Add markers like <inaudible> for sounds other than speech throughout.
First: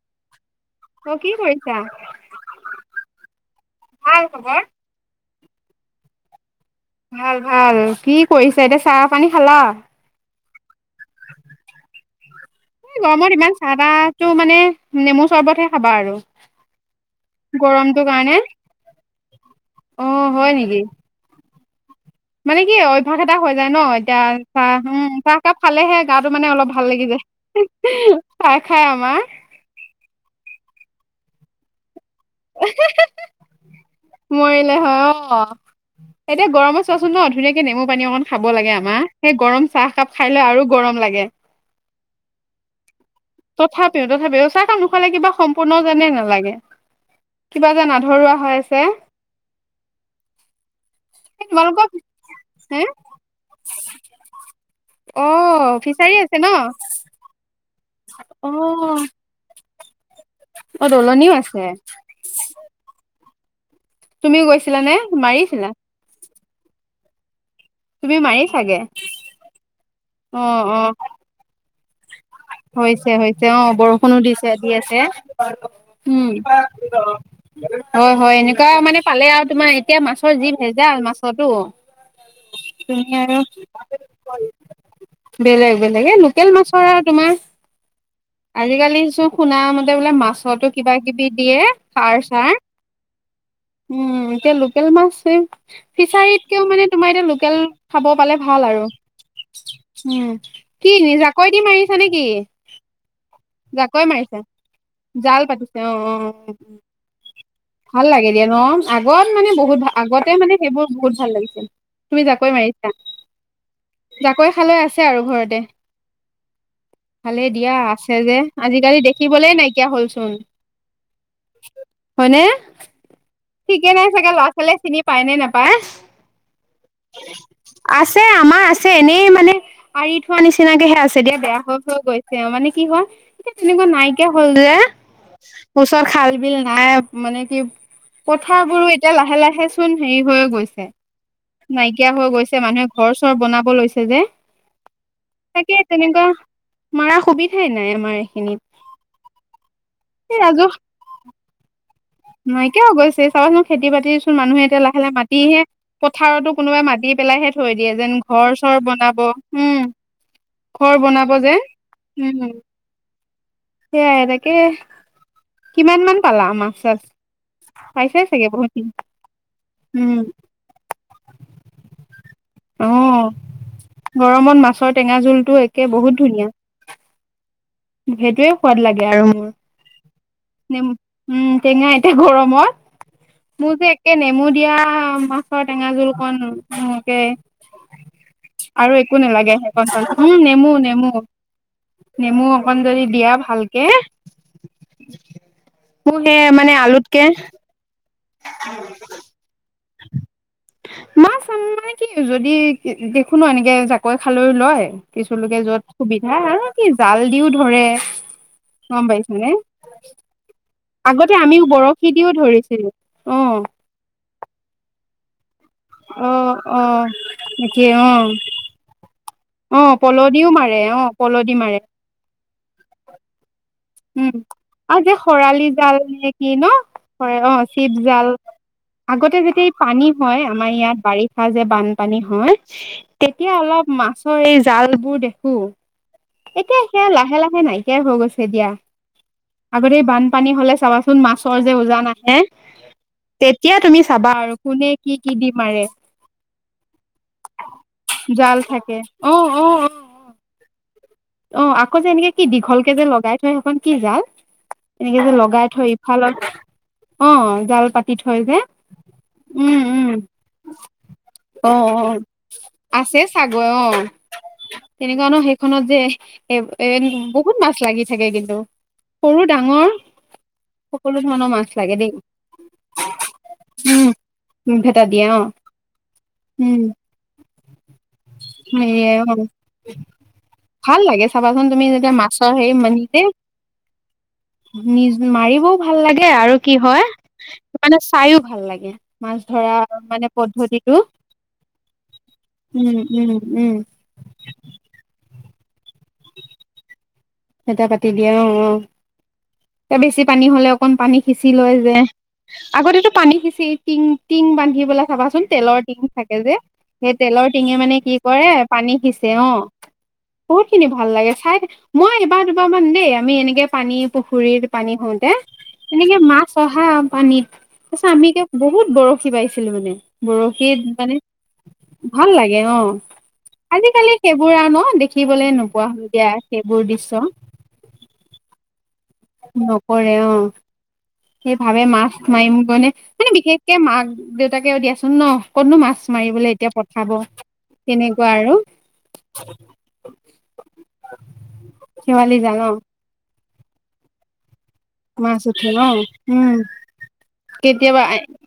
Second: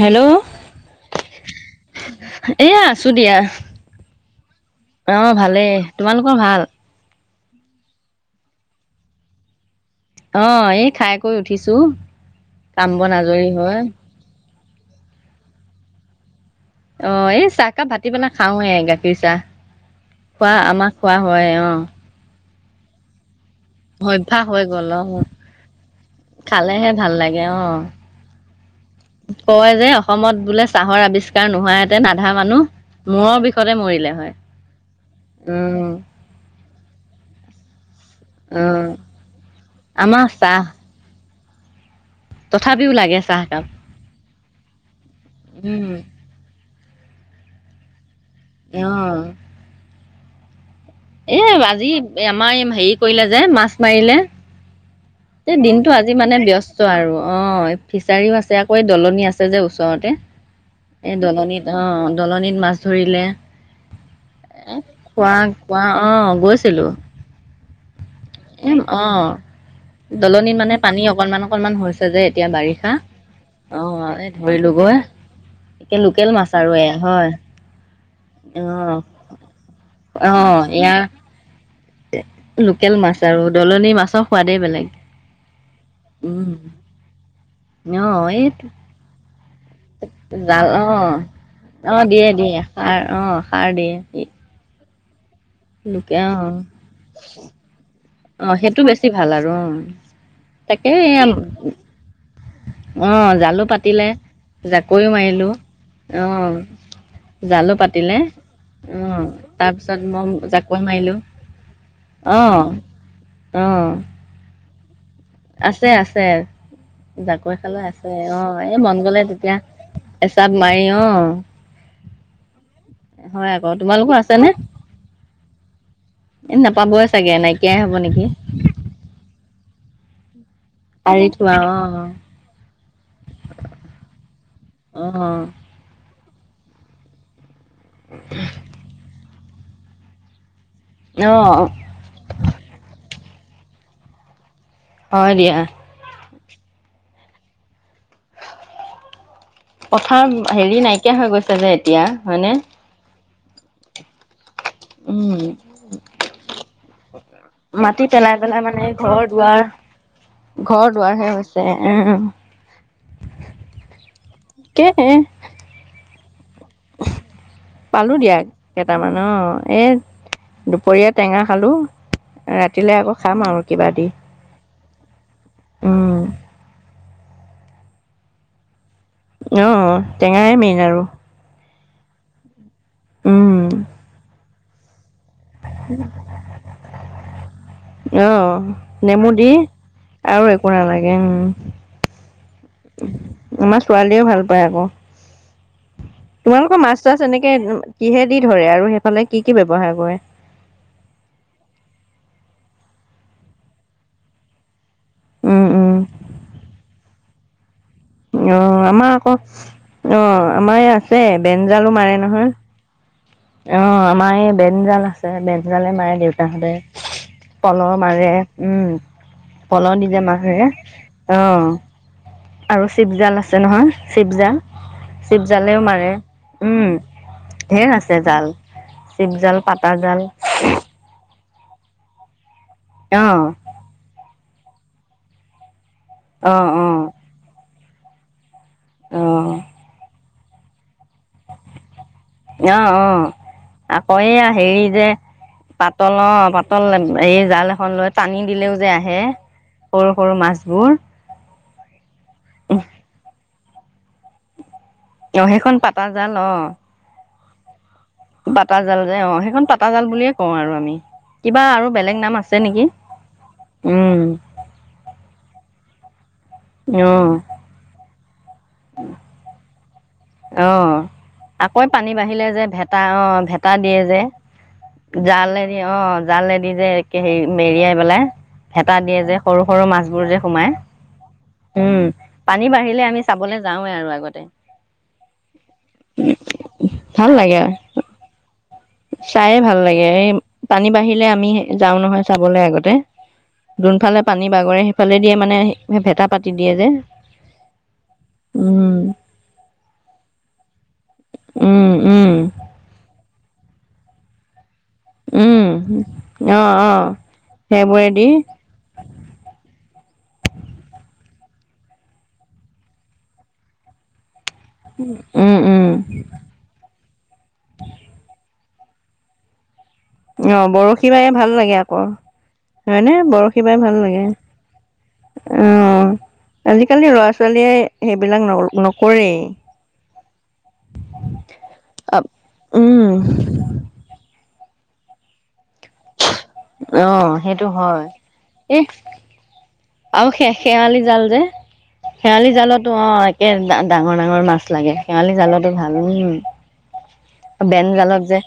Hello অ কি কৰিছা? এয়া আছো দিয়া ভাল খবৰ? অ ভাল দেই তোমালোকৰ ভাল? ভাল ভাল কি কৰিছা এতিয়া চাহ পানী খালা। অ এই খাই কৈ উঠিছো। কাম এই বন গৰমত আজৰি ইমান হয় চাহাহতটো মানে নেমু চৰ্বতহে খাবা আৰু অ এই চাহকাপ গৰমটোৰ ভাতি পেলাই কাৰণে খাওৱে গাখীৰ চাহ অ হয় খোৱা নেকি? আমাৰ খোৱা হয় অ হয় মানে কি অভ্যাস হৈ যায় ন এতিয়া অভ্যাস হৈ চাহ গ'ল অ উম চাহকাপ খালেহে গাটো মানে অলপ ভাল খালেহে লাগি যায় লাগে অ চাহ খাই আমাৰ কয় যে অসমত বোলে চাহৰ আৱিষ্কাৰ নোহোৱা আধা মানুহ মূৰৰ বিষতে মৰিল মৰিলে হয় অ এতিয়া গৰমত চোৱাচোন ন ধুনীয়াক এ নেমু পানী অকন খাব লাগে উম আমাৰ সেই গৰম চাহকাপ আমাৰ খাই লৈ চাহ আৰু গৰম লাগে তথাপিও লাগে চাহ কাপ তই কা মোক খালে কিবা সম্পূৰ্ণ যেনে নালাগে কিবা যেন ধৰুৱা অহ এ তোমালোকৰ আজি আমাৰ এই হে হেৰি কৰিলে যে মাছ মাৰিলে এ অ', দিনটো আজি ফিচাৰী মানে আছে ন? ব্যস্ত আৰু অ ফিছাৰীও আছে আকৌ এই অ', দলনি আছে ওচৰতে অ', এ দলনিও আছে। দলনিত অ দলনিত মাছ ধৰিলে তুমিও গৈছিলা নে মাৰিছিলা মাৰিচিলো তুমি মাৰি চাগে দলনিত অ', মানে অ', পানী অকনমান অকনমান হৈছে যে এতিয়া বাৰিষা। হৈছে হৈছে অ বৰষুণো এই দিছে দি ধৰিলোগৈ আছে একে উম লোকেল মাছ আৰু এয়া হয় হয় হয় এনেকুৱা মানে অ'। পালে আৰু তোমাৰ এতিয়া মাছৰ জীৱ অ' ভেজাল ইয়াৰ মাছতো লোকেল মাছ আৰু দলনিৰ মাছৰ সোৱাদেই বেলেগ। বেলেগ বেলেগ এ লোকেল উম, মাছ তোমাৰ অ' এই আজিকালি চো শুনা মতে বোলে জাল মাছতো কিবা অ' কিবি দিয়ে অ' সাৰ দিয়ে চাৰ দিয়ে সাৰ অ' সাৰ দিয়ে উম এতিয়া একেলমা আছে লোকে অ'। ফিচাৰীতকেও মানে তোমাৰ এতিয়া লোকেল খাব পালে অ' ভাল সেইটো আৰু বেছি ভাল আৰু অ' উ কি তাকে এয়া নিজাকৈ দি মাৰিছা নেকি অ' জালো জাকৈ পাতিলে মাৰিছা জাকৈও জাল মাৰিলোঁ পাতিছো অ অ জালো ভাল পাতিলে লাগে দিয়া ন আগত অ' মানে বহুত তাৰপিছত মই আগতে মানে জাকৈ সেইবোৰ বহুত মাৰিলোঁ ভাল লাগিছে তুমি জাকৈ অ' মাৰিছা অ' জাকৈ ভালে আছে আৰু ঘৰতে আছে আছে ভালে জাকৈ দিয়া খালৈ আছে যে অ' এই মন আজিকালি গ'লে দেখিবলে তেতিয়া নাইকিয়া হলচোন এচাপ মাৰি অ' হয়নে হয় আকৌ ঠিকে নাই তোমালোকৰ চাগে ল'ৰা আছেনে ছোৱালীয়ে চিনি পায় নে নাপায় এই নাপাবই চাগে নাইকিয়াই হ'ব আছে নেকি আমাৰ আছে এনেই মানে পাৰি থোৱা নিচ সেনেকে আছে পাৰি থোৱা বেয়া হৈ অ' হৈ গৈ তেওঁ মানে কি হয় এতিয়া তেনেকুৱা নাইকিয়া হল যে অ' ওচৰ খাল বিল নাই মানে কি পথাৰবো বোৰো এতিয়া লাহে লাহে হে চোন হেৰি হৈয়ে গৈছে অ' নাইকিয়া হৈ গৈছে মানুহে ঘৰ ঘৰ বনাব লৈছে যে হয় দিয়া তাকে তেনেকোৱা মাৰা সুবিধাই নাই আমাৰ এইখিনিত। কথাৰ এই ৰাজহ হেৰি নাইকিয়া হৈ গৈছে যে এতিয়া। হয়নে নাইকিয়া হ গৈ চে চাবাচোন খেতি বাতি চোন মানুহে লাহে লাহ উম, মাতিহে পথাৰতো কোনোবাই মাত পেলাইহে থৈ দিয়ে মাটি যেন পেলাই ঘৰ পেলাই চৰ মানে বনাব। ঘৰ দুৱাৰ উম। ঘৰ বনাব যে। উম। সেয়াই তাকে কে কিমান মান পালা মাছ। চাছ পালোঁ পাইছাই দিয়া চাগে বহুত কেইটামান অ' এই উম দুপৰীয়া টেঙা খালোঁ অ ৰাতিলৈ আকৌ খাম আৰু কিবা দি। গৰমত মাছৰ টেঙা জোলটো একে উম। সেইটোয়ে সোৱাদ লাগে। আৰু মোৰ অ' টেঙাই মেইন নেমু আৰু উম টেঙা এতিয়া গৰমত উম, মোৰ যে একে নেমু দিয়া মাছৰ টেঙা জোল কণ অ', আৰু একো নেমু দি নালাগে সেইকন উম আৰু একো নেমু নেমু। নালাগে উম, নেমু। যদি দিয়া ভালকে আমাৰ ছোৱালীয়ে ভাল পায় আকৌ। মোৰ সেই মানে তোমালোকৰ মাছ চাছ আলুতকে এনেকে কিহে দি ধৰে আৰু সেইফালে কি কি ব্যৱহাৰ কৰে <unintelligible> <unintelligible> দেখো ন এনেকে জাকৈ খালৈ লয়। কিছুুলোকে উম, যোৱাত উম, সুবিধা আৰু কি জাল দিও ধৰে। অ' গম আমাৰ আকৌ পাইছানে অ' আমাৰ এই আছে আগতে আমিও বেনজালো মাৰে বৰশী দিও নহয়। ধৰিছিলো। অ অ' আমাৰ এই বেনজাল আছে। <unintelligible> <unintelligible> মাৰে অ দেউতাহঁতে। অ তাকে পলহ অ মাৰে। অ পলহ দি পল যে দিও <unintelligible> মাৰে পল অ' দি মাৰে আৰু চিপজাল আছে নহয়। উম। চিপজাল আৰু যে শৰালি চিপজালেও জাল মাৰে নে কি ন? উম। <unintelligible> অ' ঢেৰ চিপ আছে জা জাল আগতে চিপজাল, যেতিয়া এই পাতা পানী জাল হয় আমাৰ ইয়াত বাৰিত যে বানপানী হয় অ', অ', তেতিয়া অলপ মাছৰ এই ছালবোৰ দেখোঁ এতিয়া অ'। সেয়া লাহে লাহে নাই সেয়া হৈ গৈছে এ দিয়া অ', আগতে এই বান পানী হ'লে চাবাচোন মাছৰ যে উজান আহে অ অ তেতিয়া তুমি আকৌ চাবা এইয়া আৰু হেৰি কোনে যে কি কি দি মাৰে পাতল অ পাতল এই জাল এখন লৈ টানি জাল দিলেও যে থাকে আহে অ অ অ সৰু সৰু মাছবোৰ অ আকৌ যে এনেকে কি দীঘল কে যে লগাই থয় সেইখন কি জাল এনেকে যে অ', লগাই সেইখন থৈ পাতা জাল ইফালত অ'। অ জাল পাতি থৈ যে পাতা জাল যে অ সেইখন উম পাতা জাল উম বুলিয়ে কওঁ আৰু আমি কিবা অ আৰু অ বেলেগ নাম আছে নেকি আছে চাগৈ অ উম তেনেকুৱা ন সেইখনত যে এ এ অ বহুত মাছ লাগে লাগি থাকে কিন্তু সৰু ডাঙৰ অ সকলো ধৰণৰ মাছ আকৌ লাগে পানী দেই বাঢ়িলে যে ভেটা অ, ভেটা দিয়ে যে, উম ভেটা দিয়ে অ জালেদিয়ে অ জালেদি উম যে হে মেৰিয়াই পেলাই ভেটা সেয়ে দিয়ে অ যে, সৰু সৰু মাছবোৰ যে সোমাই ভাল লাগে চাবাচোন তুমি উম যেতিয়া মাছৰ পানী হেৰি বাঢ়িলে আমি নিজে চাবলৈ যাওঁৱে আৰু আগতে নি মাৰিবও ভাল লাগে আৰু কি হয় মানে চাইও ভাল লাগে। মাছ চাইয়ে ধৰা ভাল লাগে মানে এই পানী পদ্ধতিটো বাঢ়িলে আমি যাওঁ নহয় চাবলৈ আগতে উম উম উম যোনফালে পানী বাগৰে সেইফালে দিয়ে মানে ভেটা পাতি দিয়ে যে ভেটা পাতি দিযে অ অ উম এ বেছি পানী হ'লে অকন পানী সিঁচি লয় উম যে উম আগতে তো পানি হিছি টিং টিং বান্ধি আহিবলে চাবাচোন তেলৰ টিঙ উম থাকে যে, অ অ সেই তেলৰ টিঙে মানে কি সেইবোৰেদি কৰে পানী সিচে অ বহুত খিনি ভাল লাগে চাই দে মই এইবাৰ দুবাৰমান দেই আমি এনেকে পানী পু খুৰীত পানী হওঁতে, উম উম এনেকে মাছ অহা পানীত, তাৰ পিছত আমি বহুত বৰশী বাইছিলো মানে অ বৰশীত বৰশী মানে বাই ভাল লাগে। আকৌ ভাল লাগে অ হয় নে? বৰশী বাই ভাল আজিকালি লাগে সেইবোৰ আৰু ন দেখিবলৈ নোপোৱা হলো অ', দিয়া সেইবোৰ আজিকালি দৃশ্য লৰা ছোৱালীয়ে সেইবিলাক ন নকৰেই নকৰে অ', সেই ভাবে মাছ মাৰিম গনে উম মানে বিশেষকে মাক দেউতা তাকে দিয়াচোন ন কতনো মাছ মাৰিবলৈ এতিয়া অ পঠাব সেইটো তেনেকুৱা আৰু। আৰুে শেৱালি জাল যে শেৱালি জালতো অ এ ডাঙৰ-ডাঙৰ মাছ লাগে শেৱালি মাছ উঠে জালতো ন ভাল উম', কেতিয়াবা বেংজালত যে,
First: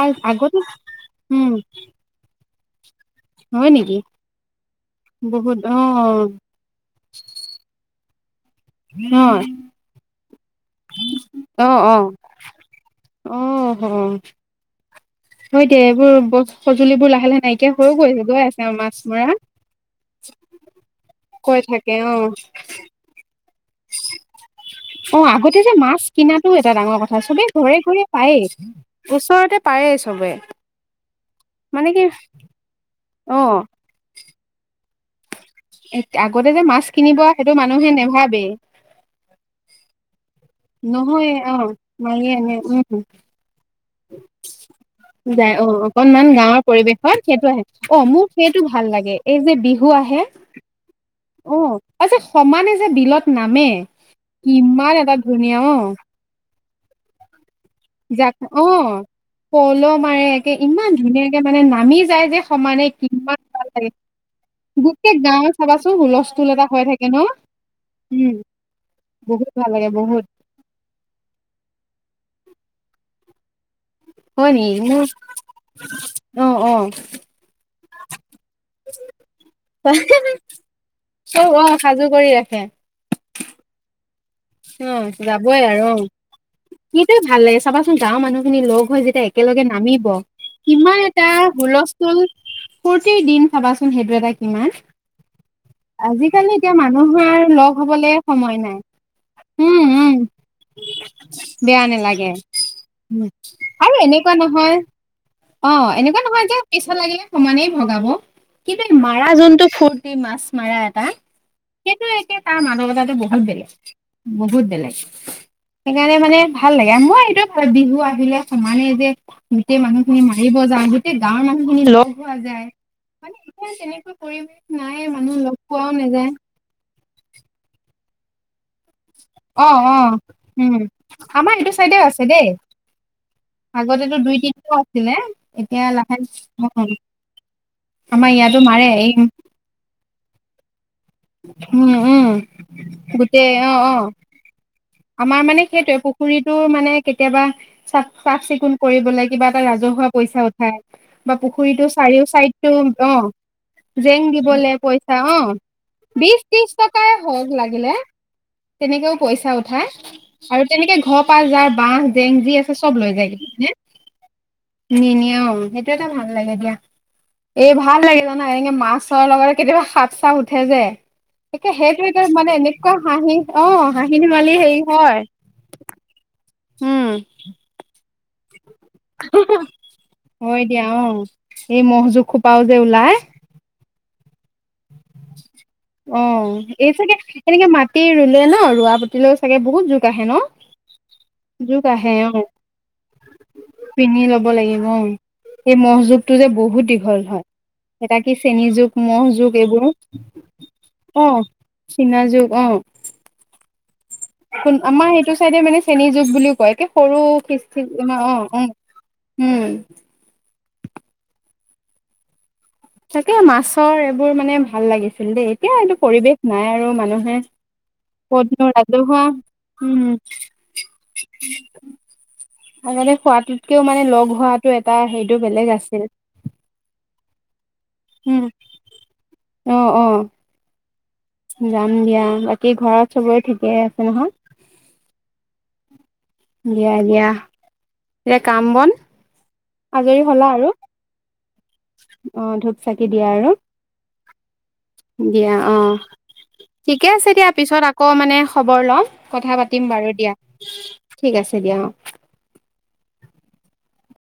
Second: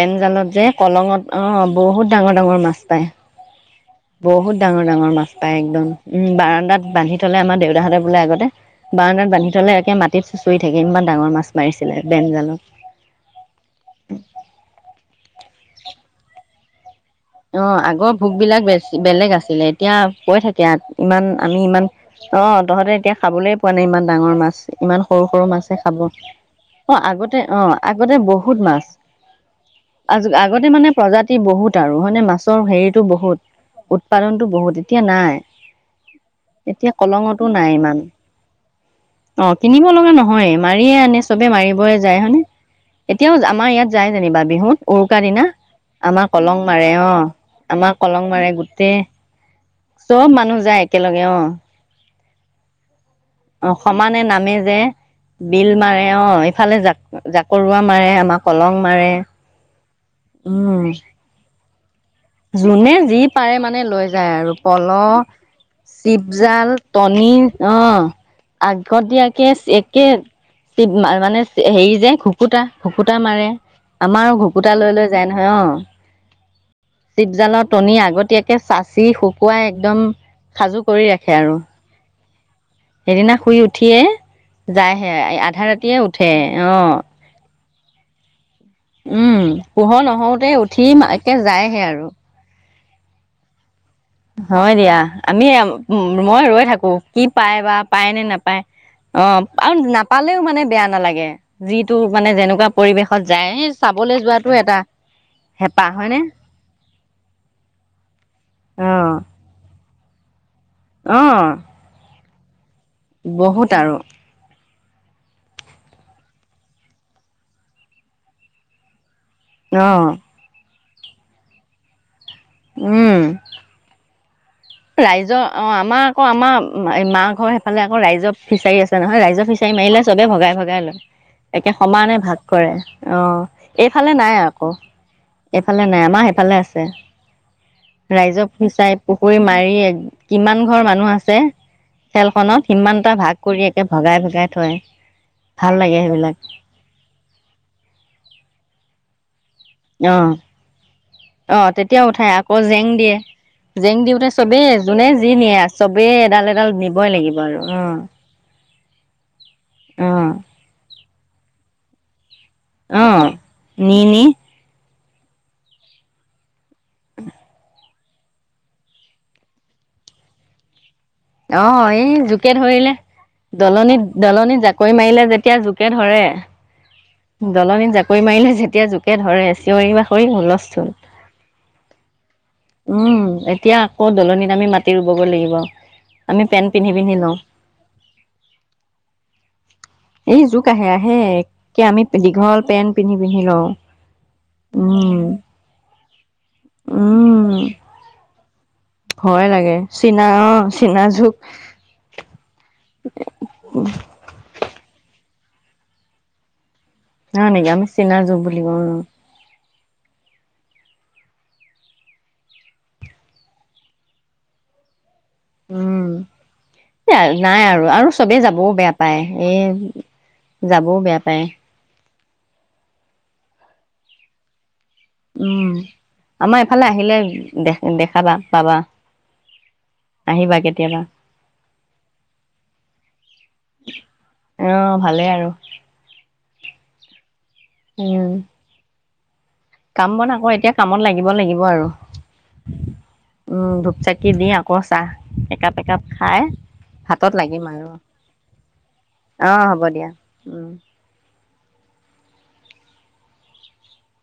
বেংজালত আগতে যে, কলঙত অ উম বহুত ডাঙৰ-ডাঙৰ মাছ পাই হয় নেকি বহুত ডাঙৰ-ডাঙৰ মাছ পাই বহুত অ একদম উম বাৰা্দাত বান্ধি থলে আমাৰ দেউতাহঁতেৰ বোলে আগতে অ বাৰান্দাত বান্ধি থ'লে একে মাটিত চোচৰি থাকে ইমান ডাঙৰ মাছ মাৰিছিলে বেংজালত। অহ', হয় দেই এইবোৰ সজুলিবোৰ লাগ অ আগৰ ভোক বিলাক বে বেলেগ আছিলে এতিয়া কৈ থাকে, ইমান আমি কৈ ইমান থাকে অ', তহঁতে এতিয়া খাবলৈ নাই ইমান ডাঙৰ মাছ ইমান অ সৰু-সৰু আগতে মাছে যে খাব মাছ কিনাটো এটা ডাঙৰ অ', কথা আগতে চবে অ', ঘৰে ঘৰে আগতে পায়েই বহুত মাছ ওচৰতে পায়েই চবে আগতে মানে প্ৰজা ি <unintelligible> বহুত মানে আৰু কি হয়নে মাছৰ হেৰিটো বহুত, অ উৎপাদনতটো বহুত। এতিয়া নাই। আগতে যে মাছ এতিয়া কিনিব কলঙতো সেইটো নাই মানুহে ইমান। নেভাবেই অ', কিনিব লগা নহয় মাৰিয়ে আনে নহয় চবে অ মাৰিবই যায় মাৰি হয়নে? আনে উম এতিয়াও যায় আমাৰ ইয়াত যায়। যেনিবা বিহুত উৰুকাৰ দিনা, যায় অ আমাৰ অকনমান কলং গাঁৱৰ মাৰে অ পৰিৱেশত সেইটো আহে, আমাৰ অ', কলং মোক মাৰে সেইটো ভাল গোটেই লাগে। এই যে বিহু আহে চব মানুহ যায় একেলগে অ', আচ্চা সমানে যে বিলত নামে, অ সমানে নামে ইমান এটা ধুনীয়া অ', ফালে যাক-যাক জাক অ', পল' মাৰে একে উম ইমান ধুনীয়াকে মানে ন আমি যোনে যি পাৰে মানে লৈ যায় আৰু পল, গোটেই গাঁৱত চাবাচোন হুলস্থুল এটা চিপজাল হৈ থাকে ন টনি অ', উম আগতিয়াকে বহুত ভাল লাগে একে বহুত মানে হেৰি যে ঘুকুতা ঘুকুতা মাৰে। আমাৰ হয় ঘুকুতা নেকি মোৰ লৈ-লৈ যায় নহয় অ', অ অ চিপজালত টনি আগতীয়াক একে চাচি শুকুৱাই একদম সাজু কৰি ৰাখে আৰু। হে, সেইদিনা শুই উঠিয়ে যায়হে অ' যাবই আধা আৰু ৰাতিয়ে অ' উঠে অ কিতো ভাল লাগে চাবাচোন। গাওঁৰ মানু্হ মানুহখিনি লগ হৈ যেতিয়া উম একেলগে পোহৰ নামিব নহওঁতে উঠি কিমান এটা একে যায়হে আৰু হুলস্থুল ফূৰ্তি দিন খাবা হয় দিয়া আমি মই আজিকালি ৰৈ এতিয়া থাকো, কি মানুহৰ পাই লগ বা হবলে পায় নে সময় নাপায় নাই অ' আৰু উম উম নাপালেও মানে বেয়া নালাগে, বেয়া যিটো মানে নালাগে যেনেকুৱা পৰিৱেশত উম, যায় সেই আৰু চাবলৈ এনেকুৱা যোৱাটো নহয় এটা হেঁপাহ হয়নে? পইছা লাগে সমানেই ভগাব। কিবা অ মাৰা জন্তু ফুৰ কি মাছ মাৰা এটা অ সেইটোৱেই তাৰ মান <unintelligible> লৰাটো বহুত বেলেগ। বহুত বেলেগ সেইকাৰণে মানে ভাল লাগে মই এইটো ভাল বিহু আহিলে সমানে যে। গোটেই অ মানুহখিনি মাৰিব যাওঁ। গাঁৱৰ মানুহখিনি লগ পোৱা যায় উম মানে এতিয়া তেনেকুৱা পৰিৱেশ নাই মানুহ ৰাইজৰ লগ অ' পোৱাও আমাৰ আকৌ নাযায় আমাৰ এই মাহ ঘৰ সফালে আকৌ ৰাইজৰ ফিচাৰী আছে। নহয় ৰাইজৰ অ ফিচাৰী অ মাৰিলে চবে ভগাই উম ভগাই লয় আমাৰ একে সমানে ভাগ কৰে অ' এইফালে আগতেো নাই দুই আকৌ তিনিও আছিলে এইফালে এতিয়া নাই লাহে আমাৰ সেইফালে আছে লাহে আমাৰ ইয়াতো মাৰে এই হ কিমান ঘৰ মানুহ আছে উম উম খেলখনত সিমানটা ভাগ গোটেই কৰি অ একে অ ভগাই ভগাই থয় আমাৰ মানে ভাল লাগে সেইটোয়ে সেইবিলাক পুখুৰীতো মানে কেতিয়াবা চাফ চাফ চিকুণ কৰি লাগে কিবা এটা ৰাজহুৱা অ পইচা উঠাই বা অ পুখুৰীতটো তেতিয়া চাৰিও উঠাই আকৌ চাইডতটো জেং দিয়ে অ' জেং দিওঁতে চবেই দিবলৈ যোনে পইচা যি অ' নিয়ে চবেই বিশ এডাল এডাল ত্ৰিশ নিবই টকাই লাগিব হওক আৰু অ লাগিলে তেনেকেও পইচা উঠাই হে অ আৰু তেনেকে ঘৰ পা যাই বাঁহ জেং যি আছে অ' নি- নি নি নি সেইটো এটা ভাল লাগে দিয়া, এই ভাল লাগে জানা এনেক মাছৰ লগত কেতিয়াবা সাপ চাপ উঠে যে অ একে সেইটো এই এয়া মানে এনেকুৱা হাঁহি অ' হাঁহি ধেমালি দলনি হেৰি জাকৈ হয় মাৰিলে যেতিয়া জোকে ধৰে উম দলনি জাকৈ যেতিয়া জোকে ধৰে চিঞৰি বাখৰি হয় দিয়া হুলস্থুল অ এই মহ জোক খোপাও যে ওলাই উম এতিয়া আকৌ দলনিত আমি মাটি ৰুব লাগিব অ আমি পেন্ট পিন্ধি এই চাগে পিন্ধি লওঁ এনেকে মাটি ৰুলে ন ৰোৱা পতিলেও চাগে বহুত জোক আহে এই ন জোক আহে আহে জ একে আমি আহে অ দীঘল পেন্ট পিন্ধি পিন্ধি লওঁ পিন্ধি ল'ব লাগিব অ উম এই মহ জোকটো যে বহুত দীঘল হয় উম এটা কি চেনী জোক মহ ভয় জোক লাগে এইবোৰ চীনা অ অ চীনা জোক অ উ কোন আমাৰ সেইটো চাইডে মানে চেনী জোক বুলিও কয় কে নাই নেকি আমি চীনা জোক বুলি কওঁ উম তাকে মাছৰ এইবোৰ মানে ভাল লাগিছে দেই এতিয়া এইটো উম পৰিৱেশ নাই আৰু মানুহে নাই আৰু আৰু চবেই পদন যাবও বেয়া পায় ৰাজহুৱা এই হম যাবও বেয়া পায় আৰু মানে খোৱাটোতকেও মানে লগ হোৱা উম আমাৰ এইফালে আহিলে দে দেখাবা উম পাবা অ অ আহিবা কেতিয়াবা যাম দিয়া বাকী ঘৰত চবৰে ঠিকেই আছে নহয়? অ ভালেই আৰু দিয়া দিয়া উম এয়া কাম বন কাম আজৰি বন হ'লা আকৌ আৰু এতিয়া কামত লাগিব লাগিব আৰু অ ধূপ চাকি দিয়া আৰু। উম ধূপ চাকি দি আকৌ চাহ দিয়া একাপ অ', একাপ খাই ঠিকে আছে হাতত দিয়া। লাগিম পিছত আৰু আকৌ মানে খবৰ লম। অ কথা হ'ব পাতিম বাৰু দিয়া, উম ঠিক আছে দিয়া, অ'।